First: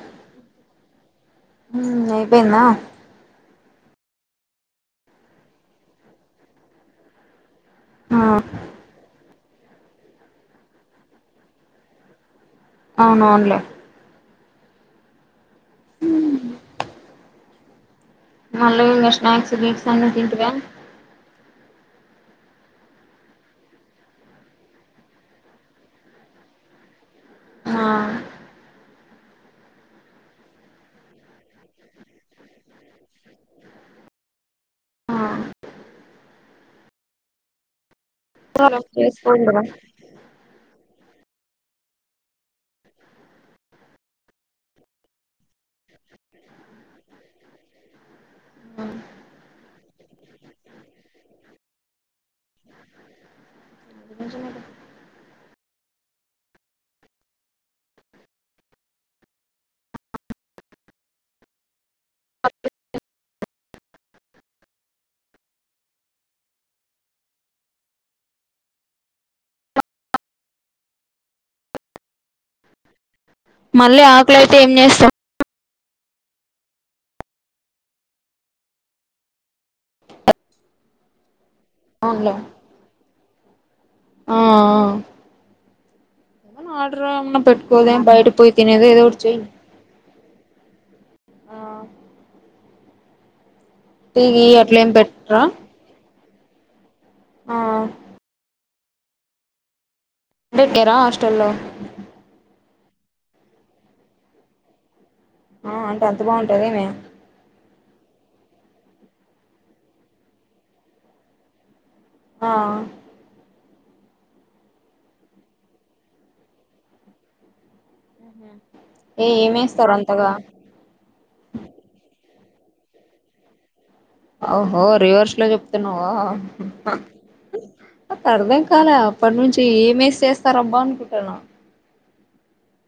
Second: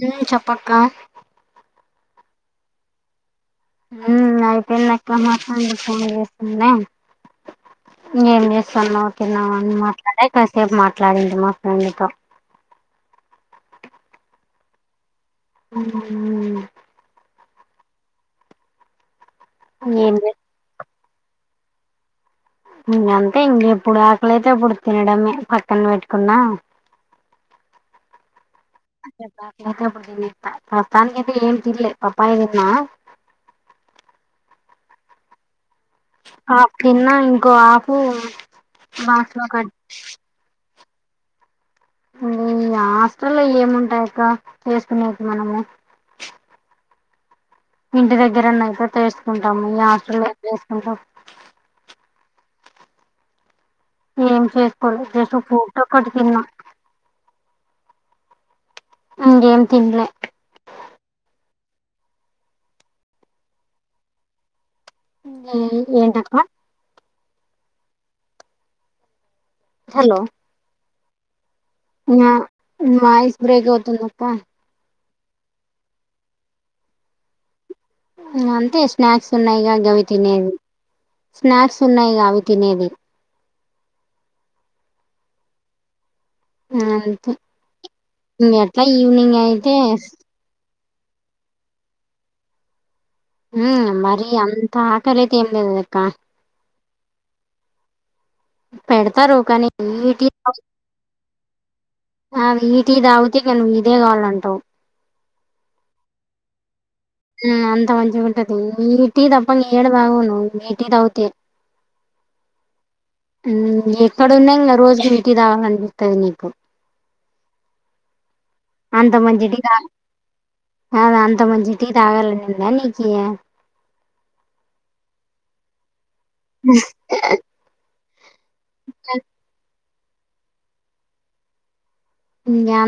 హ్మ్ చెప్పు అక్క. హ్మ్ అయిపోయిందా. హ్మ్ అయిపోయింది అక్కా మాట్లాడనీకి ఫోన్ చేస్తున్నా ఆ ఏం చేస్తున్నావు తిన్నావు అని మాట్లాడే కాసేపు మాట్లాడింది మా ఫ్రెండ్ తో. అవును అవునులే. హ్మ్ మళ్ళీ ఇంకా స్నాక్స్ గిక్స్ అన్నీ ఏం లే తింటివ ఇంగ అంతే ఇంగ ఎప్పుడు ఆకలి అయితే అప్పుడు తినడమే పక్కన పెట్టుకున్నా. ఆ. ఎప్పుడు ఆకలి అయితే అప్పుడు తినేస్తా ప్రస్తుతానికి అయితే ఏమీ తిన్నలే పాపాయ తిన్నా. ఆ. ఆఫ్ తిన్నా ఇంకో ఆఫ్ బాక్స్ లో చేసుకోండిరా కట్ ఈ హాస్టల్లో ఏముంటాయి అక్క చేసుకునేకి మనము. ఇంటి దగ్గరన్న అయితే చేసుకుంటాము ఈ హాస్టల్లో ఎట్ట చేసుకుంటాం. ఏం చేసుకోలేదు జస్ట్ ఒక ఫ్రూట్ ఒకటి తిన్నా. ఇంకేమి తినలే. ఆ. హ్మ్ ఏంటి అక్క. హలో. ఇంగ నీ వాయిస్ బ్రేక్ మళ్ళీ అవుతుంది అక్క. ఆకలైతే ఏం చేస్తాం. అంతే స్నాక్స్ ఉన్నాయి గా గవి తినేవి స్నాక్స్ ఉన్నాయి అవునులే అవి తినేవి. ఆ ఆ ఏమన్నా ఆర్డర్ ఊహూ ఏమన్నా పెట్టుకోదే బయట పోయి ఎట్లా తినేదో ఏదో ఒకటి ఈవినింగ్ చెయ్యి అయితే. ఆ. హుమ్ టీ మరి గీ అంత అట్లేం ఆకలయితే పెట్టరా లేదు లెక్కా ఆ పెడతారు కానీ ఇవ్వుటి దుకార హాస్టల్లో ఆ నువ్ ఈ టీ తాగితే ఇదే కావాలంటావు ఆ అంటద్దుగా ఉంటాదే మేం హుమ్ అంత మంచిగా ఉంటది మీరు టి తప్పా ఏడ తాగను ఈ టి తాగుతె ఆ హుమ్ ఎక్కడున్నంగ రోజుకి టీ తాగలనిపిస్తది నీకు ఏ ఏమేస్తారు అంతగా నాది అంత మంచి టి తాగలనుంద నీకి ఓహో రివర్స్ లో చెప్తున్నావా నాక్ అర్ధం కాలే అప్పటినుంచి ఏమేస్ చేస్తారబ్బా అనుకుంటాన్న ఇంకా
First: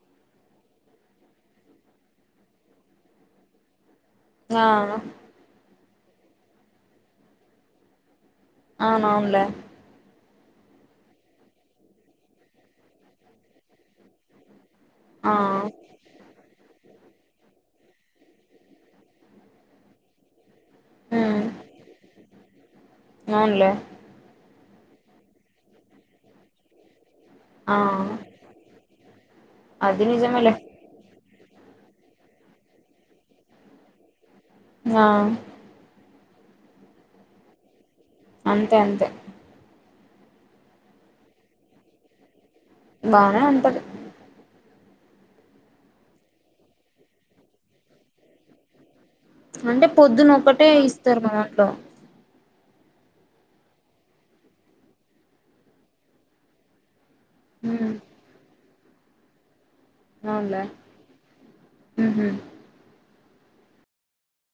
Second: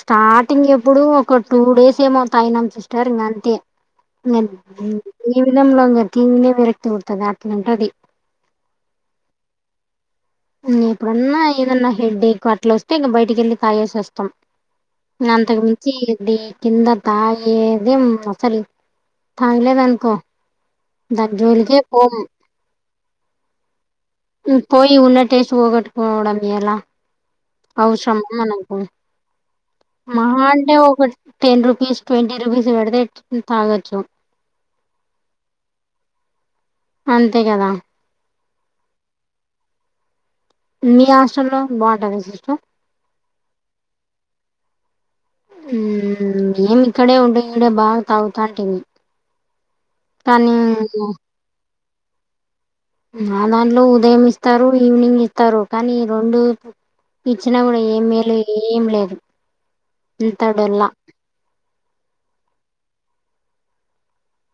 స్టార్టింగ్ ఎప్పుడో ఒక టూ డేస్ ఏమో టైమ్ అన్ సిస్టర్ ఇక అంతే అ ఇంగ హు [unintelligible] క్యూలో పెట్టింటరే అట్ల ఉంటది అవునవున్ లే ఎప్పుడన్నా ఏదన్నా హెడ్ ఎక్ అట్లా వస్తే ఇంకా బయటికెళ్ళి తాగేసొస్తం ఇంగ ఆ అంతకు ముంచిది ది తిండం ఆ ఎందో అసలు తాగలేదనుకో దాన్ ఉమ్ జోల్కే పోము అవునులే పోయి ఉన్న టేస్ట్ పొగోట్టుకోవడం ఎలా ఆ అవసరమా మనకు అది మహా నిజమేలే అంటే ఒకటి టెన్ రుపీస్ ట్వంటీ రూపీస్ పెడితే తాగొచ్చు ఆ అంతే కదా అంతే అంతే మీ హాస్టలో బానే ఉంటుందా బానే ఉంటది హుమ్ మేము ఇక్కడే ఉంటే ఈడ బాగా తాగుతాంటిమి అంటే పొద్దున్న కానీ ఒక్కటే ఇస్తారు మా దాంట్లో మా దాంట్లో ఉదయం ఇస్తారు ఈవినింగ్ ఇస్తారు కానీ రొండు ఇచ్చినా కూడా ఉమ్ ఏం మేలు ఏం లేదు అంతా అవున్లే డొల్ల హుమ్ హూ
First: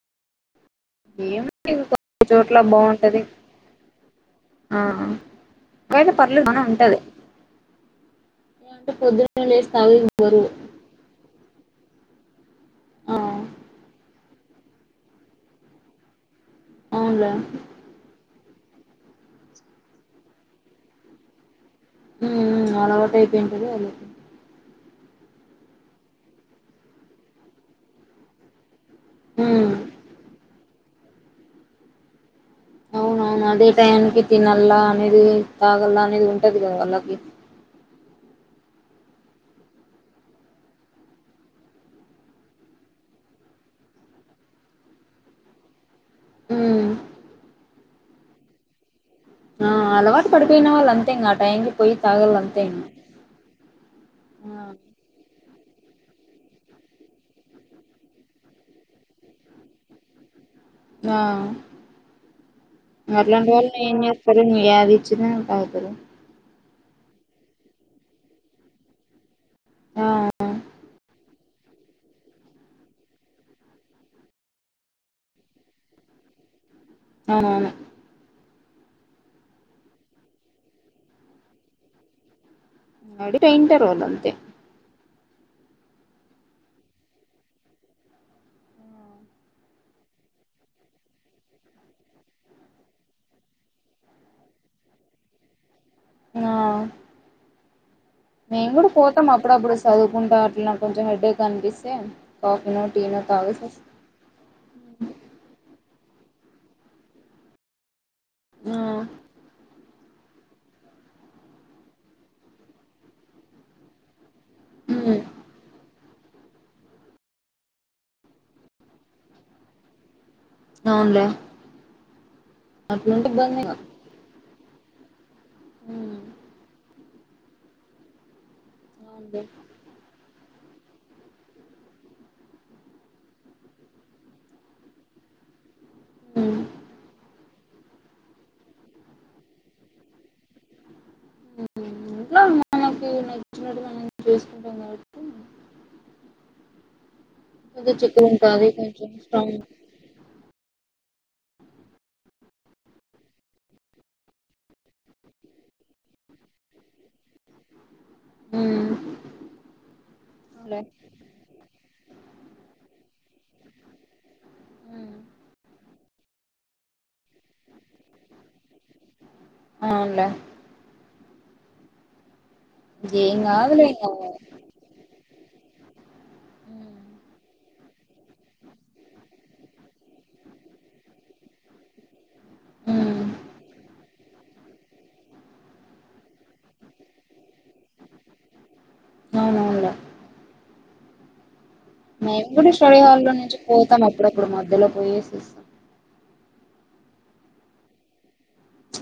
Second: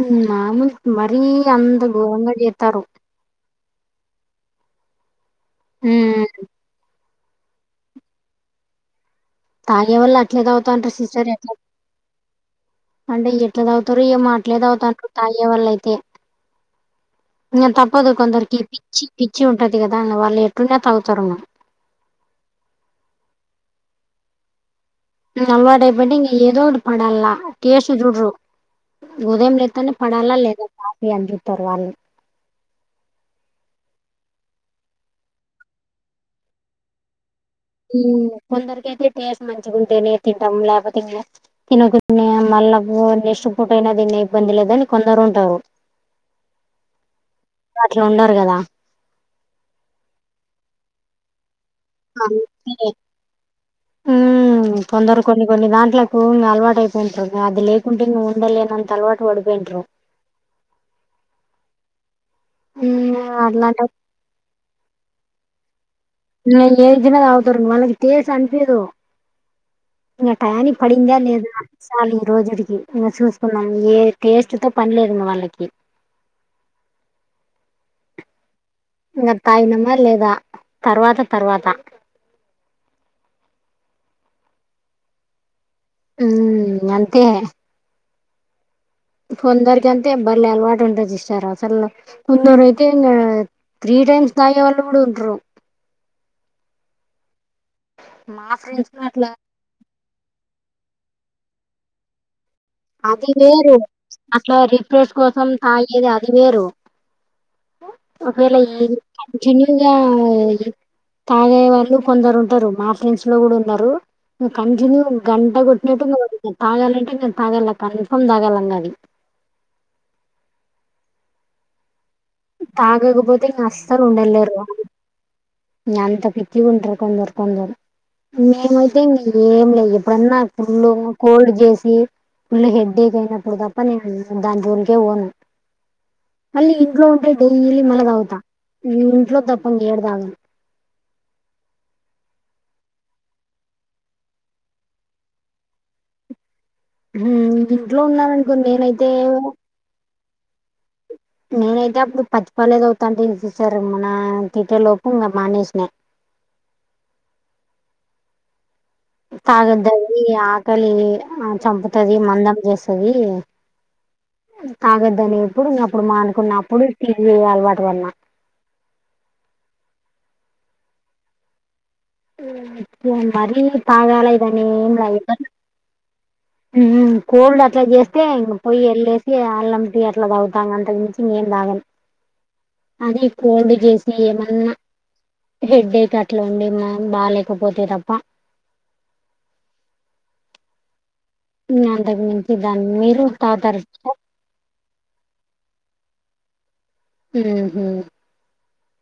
హుమ్ మాముల్ మరీ ఏమో ఇగ అంత కొన్ని ఘోరంగా చేతారు హుమ్ అయిన మ్మ్ పర్లేదు బానే ఉంటది అంటే పొద్దున తాగే వాల్లు అట్లే తగుతంటార్ సిస్టర్ ఎట్లా ఆ అంటే ఎట్ల తాగుతారో ఏమో తాగేవాలయితే అవునులే ఇంక తప్పదు కొందరికి పిచ్చి పిచ్చి ఉంటది కదా వాళ్ళు ఎట్లున్న తాగుతారు హుమ్ అలవాటైపోయింటుంది అది ఇంగ అలవాటై పొయింటే ఎదో ఒకటి పడల టేస్ట్ చూడరు ఉదయం ఉమ్ లేత్తనే పడాలా లేదా కాఫీ అందితారు వాళ్ళు అవునవును అదే టైం కి తినల్లా అనేది తాగలా అనేది ఉంటది కదా వాళ్ళకి హుమ్ కొందరికయితే టేస్ట్ మంచిగుంటేనే తింటం లేకపోతే లేదు తినేకుండా మళ్ళా బువ్వ నెక్స్ట్ పూట అయిన తిన్న ఇబ్బందిలేదని కొందరంటారు మ్మ్ అట్లుండరు గదా ఆ అలవాటు పడిపోయిన వాళ్ళు అంతే ఇంగ ఆ టైంకి పోయి తాగల్ల కావు అంతే ఇంగ తినే మ్మ్ కొందరు కొన్ని కొన్ని దాండ్లకు ఇంగ అలవాటు అయిపోయింటారు అది లేకుంటే ఇంగ ఉండలేనంత అలవాటు టు పడిపోయింటరు ఆ అట్లాంటి వాళ్ళు ఏం చేస్ త్తరు యాదిచ్చిన పలకరు నీ ఏజినదాగతరు వాళ్ళకి కేేస్ అనిపియదు ఆ ఇంగ టయానికి పడిందా లేదా చాలు ఈ రోజుడికి ఇంగ చూసుకున్నాం ఏ టేస్ట్ తో పనిలేదు ఇంగ వాళ్ళకి అవునవును ఇంగా తాగినామా లేదా తర్వాత తర్వాత అడిట్ అయింటరు వాల్లు అంతే మ్మ్ అంతే కొందరికంతే బలే అలవాటు ఉంటాది సిస్టర్ అసలు కొందరు అయితే ఇంగ త్రీ టైమ్స్ తాగే వాళ్ళు కూడా ఉంటరు ఆ మా మేంకూడా ఫ్రెండ్స్ లో అట్లా పోతామ్ అప్పుడప్పుడు స్ చదువుకుంటా అట్లనే కొంచెం హెడ్ ఏక్ అనిపిస్తే కాఫినట్ అది వేరు అట్లా రిఫ్రెష్ కోసం తాగేది అది వేరు ఆ ఒకరెళ్ళీ జన్యూన్ గ తాగే వాళ్ళు కొందరు ఉంటారు మా ఫ్రెండ్స్ లో కూడా ఉన్నారు ఇగ కంటిన్యూ ఉమ్ గంట కొట్టినట్టు [inaudible] తాగాలంటే నేను తాగల్ల కన్ఫామ్ తాగల్లన్నది అవున్లే తాగకపోతే ఇంగ అస్సలు ఉండలేరు ఉమ్ అంత పిచ్చిగా ఉంటారు కొందరు కొందరు మేమైతే ఏం అవునులే రూమ్లో ఎప్పుడన్నా ఫుల్ కోడ్ చేసి ఫుల్ హెడ్డేక్ అయినప్పుడు తప్ప నేను దాని జోలికే పోను ఉమ్ మళ్ళీ ఇంట్లో ఉంటే డైలీ మళ్ళాదాగుతా ఈ ఇంట్లో తప్ప ఏడతాగను మ్మ్ ఇంట్లో మనకు నచ్చినట్టుగా మనం చేసుకుంటాం కాబట్టి మ్మ్ కొంచెం ఇంట్లో చిక్కగా ఉన్నాననుకో ఉంటాది నేనైతే కొంచెం స్ట్రాంగ్ నేనైతే అప్పుడు పచ్చిపాలే తాగుతాంటి [inaudible] మన తిట్టే లోపు ఇంగ మానేసినా మ్మ్ తాగద్దండి ఆకలిని ఆ చంపుతది మందం చేస్తది హ్మ్ తాగద్దని ఇప్పుడు అప్పుడు మానుకున్నప్పుడు టీ వీయ్యి అలవాటు పడినా అవున్లే మ్మ్ ఏం మరి కాదులే ఇంగ తాగలేదని ఏంలా ఎప్పట్ మ్మ్ కోల్డ్ అట్లా చేస్తే ఇంక పొయి ఎళ్ళేసి అల్లం టీ అట్లా తాగుతా అంత మించి ఇంగేం తాగను హ్మ్ అదే కోల్డ్ చేసి ఏమన్నా హెడ్ ఏక్ అట్లా ఉండినా బాలేకపోతే తప్ప అవునా ఇంగ అంతకు మేము మించి కూడా దాన్ని స్టడీ మీరు హాల్లో నుంచి తాగుతారా పోతాం సిస్టర్ అప్పుడప్పుడు మధ్యలో పోయేసిస్తాం ఉహూ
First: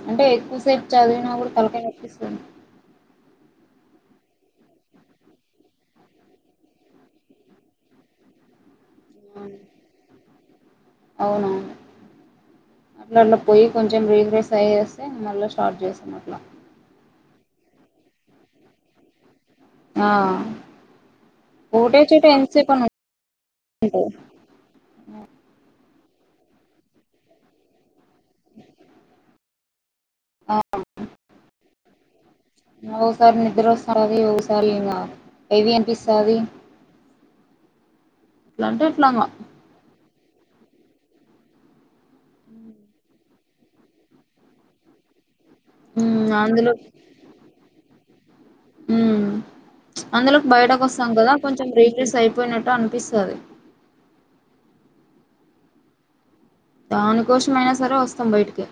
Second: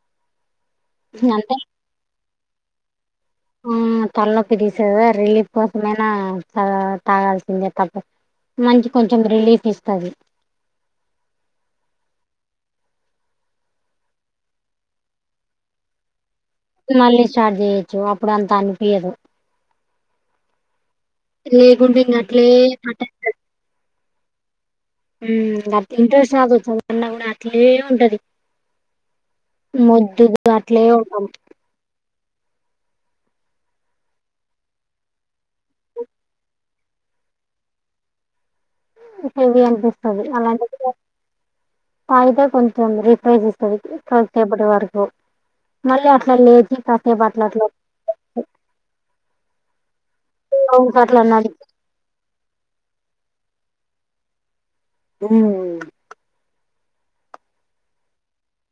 అంటే ఎక్కువసేపు చదివినా కూడా అంటే తలకాయ నొప్పివస్తాది ఆ తలనొప్పి తీసదా రిలీఫ్ కోసమైనా తగా తాగాల్సిందే తప్పదు మంచి కొంచెం రిలీఫ్ ఇస్తది అవునా నన్ను పోయి కొంచెం రీగ్రేస్ అయేస్తే మళ్ళీ స్టార్ట్ చేసాం అట్లా మళ్ళీ స్టార్ట్ చేయొచ్చు అప్పుడు అంత అనిపియ్యదు ఆ లేకుంటే ఉటే ఇంగ చోట అట్లే ఎంతసే కొ [unintelligible] అట్ట ఉంటది ఉ అట్లా ఇంట్రెస్ట్ రాదు చదివినా కూడా అట్లనే ఉంటది మొద్దు [inaudible] గా ఆ అట్లే ఉంటాం ఒకసారి నిద్ర అస్తది ఒకసారి ఇగా హెవీ అనిపిస్తది లండన్ హెవీ అనిపిస్తది అలాంటి [unintelligible] ఫయిదా కొంచెం రిఫ్రైస్ ఇస్తుంది ప్ర కొంచేపటి వరకు మళ్ళీ మ్మ్ అట్లా అందులో లేసి కాసేపు అట్లా అట్లా ఉమ్ అందులోకి బయటకు రౌండ్స్ వస్తాం అట్లా కదా నడిచి కొంచెం రిఫ్రెష్ అయిపోయినట్టు అనిపిస్తది ఉమ్ దానికోసమయినా సరే వస్తాం బయటికి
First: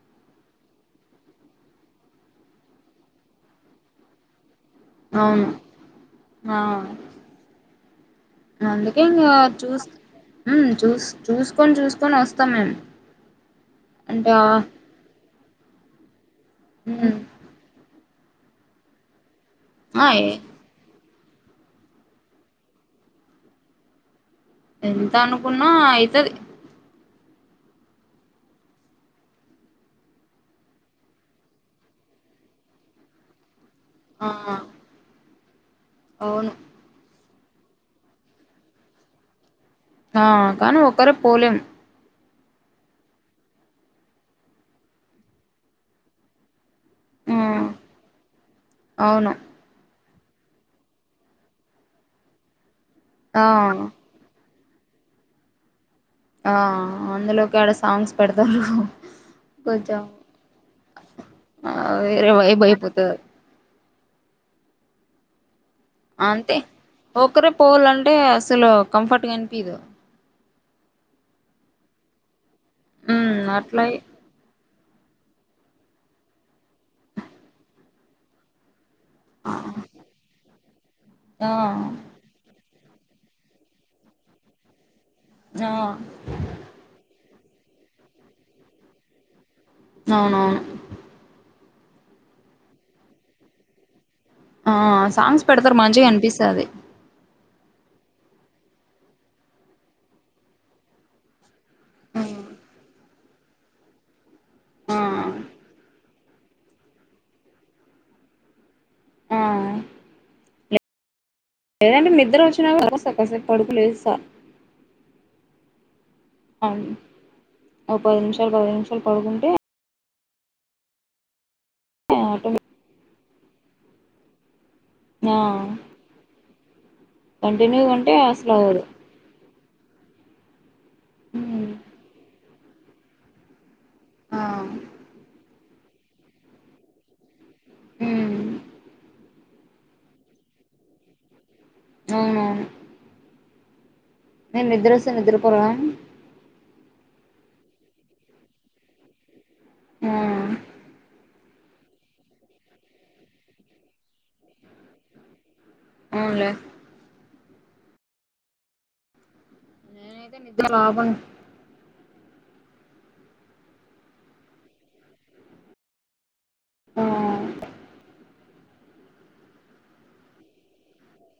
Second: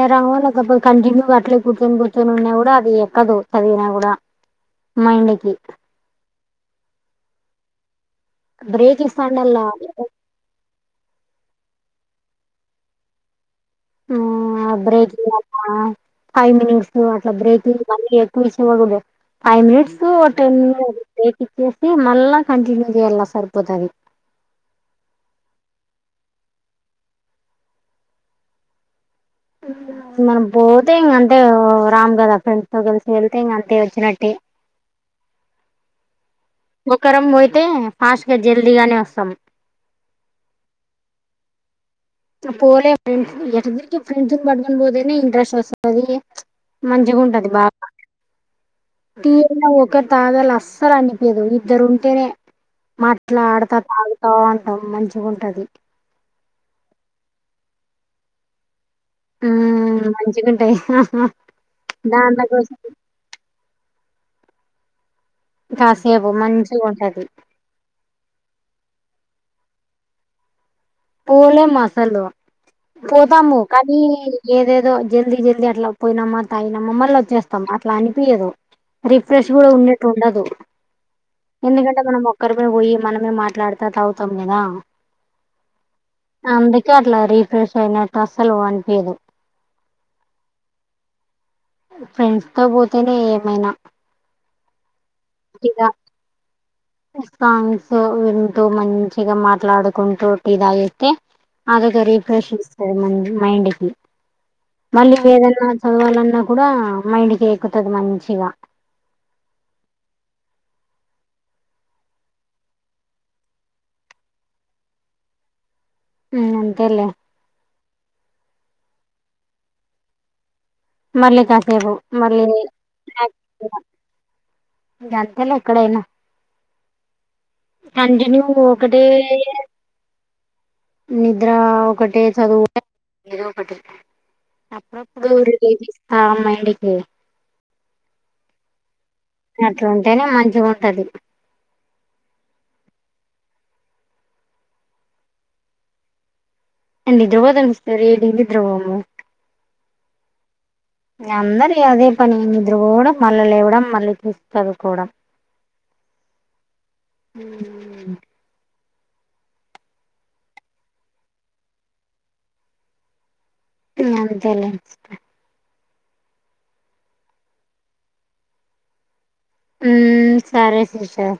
ఇ రంగ లేకపోతే కంటిన్యూ అట్లే కూర్చొని కూర్చొని ఉన్నా కూడా అది ఎక్కదు చదివిన కూడా మైండ్ అవును కి అ బ్రేక్ అందుకే ఇంగా ఇస్తాండల్లా చూస్ ఉమ్ చూ చూసుకొని చూసుకొని అస్తాం మేమ్ ఆ బ్రేకి ఈయాల ఫైవ్ మినిట్స్ మ్మ్ అట్లా బ్రేకింగ్ మళ్ళీ పూష బ ఫైవ్ మినిట్స్ ఆ ఎ టెన్ బ్రేక్ ఇచ్చేసి మళ్ళా కంటిన్యూ చేయ్యలా సరిపోతది ఎంత అనుకున్నా అయితది మనం పోతే ఇంక అంతే రామ్ కదా ఫ్రెండ్తో కలిసి వెళ్తే ఇంక అంతే వచ్చి ఆ చిినట్టే అవును ఒక్కరం పోయితే ఫాస్ట్ గా జల్దీగానే వస్తాం ఆ కానీ ఒక్కరం పోలేం పోలే [inaudible] ఫ్రెండ్స్ ఎటు తిరిగి ఫ్రెండ్స్ని పడుకోనిపోతేనే ఇంట్రెస్ట్ అస్తది మంచిగా ఆ ఉంటది బాగా అవును ఉ ఒకరు తాగాలి అస్సలు అనిపించదు ఇద్దరు ఉంటేనే మాట్లా ఆడతా ఆ తాగు ఆ అంటం మంచిగా ఉంటది ఆ అందులోకి ఆడ సాంగ్స్ పెడతారు కొంచెం మ్మ్ మంచిగుంటాయి ఆ వేరే దాంట్ల కోసం వైభైపోతది కాసేపు మంచిగా ఉంటది పోల్ అంటే అసలు కంఫర్ట్గా అనిపియ్యదు పోలేము అసలు ఉమ్ పోతాము కానీ అట్లాగే ఏదేదో జల్దీ జల్దీ అట్లా పోయినామా తాగినమా మళ్ళీ వచ్చేస్తాం అట్లా అనిపియదు రిఫ్రెష్ కూడా ఉన్నట్టు ఉండదు ఆ ఎందుకంటే మనం ఒ ఒక్కరేమేపోయి మనమే మాట్లాడత తాగుతాం కదా ఆ అందుకే అట్లా రీఫ్రెష్ అయినట్టు అసలు కనిపీయదు అవునవును ఫ్రెండ్స్ తో పోతేనే ఏమైనా ఆ సాంగ్స్ పెడతారు ఇగ మంచిగ అనిపిస్తాది సాంగ్స్ వింటూ మంచిగా మాట్లాడుకుంటూ టీ తాగేస్తే అదొక రీఫ్రెష్ ఇస్తది మన మైండ్ కి ఆ మళ్ళీ ఏదన్నా చదవాలన్నా కూడా మైండ్కి ఎక్కుతుంది మంచిగా ఆ లేదంటే నిద్ర వచ్చినపుడు కాసేపు పడుకుని లేస్తా ఉమ్ అవును అంతేలే ఓ పది నిమిషాలు పది నిమిషాలు పడుకుంటే మళ్ళీ కాసేపు మళ్ళీ [inaudible] ఆటోమేటిక్ ఇంక ఆ అంతేలే ఎక్కడైనా కంటిన్యూగా ఉంటే కంటిన్యూ అసలు అవ్వదు ఒకటే నిద్ర ఉమ్ ఒకటే చదువు ఒకటి ఆ అప్పుడప్పుడు రిలీఫ్ ఇస్తా మైండ్ కి ఉమ్ అట్ల ఉంటేనే మంచిగా ఉంటది అవునవును మీరు నిద్ర వస్తే నిద్రపోరా నిద్ర పోతానికి వస్తది కానీ నిద్ర పోము హ్మ్ అందరు అదే పని నిద్రపోవడం మళ్ళ లేవడం మళ్ళీ చూసి చదువుకోవడం అవునులే నేనైతే నిద్ర ఆపను అంతేలే ఆ హ్మ్ సరే సిస్టర్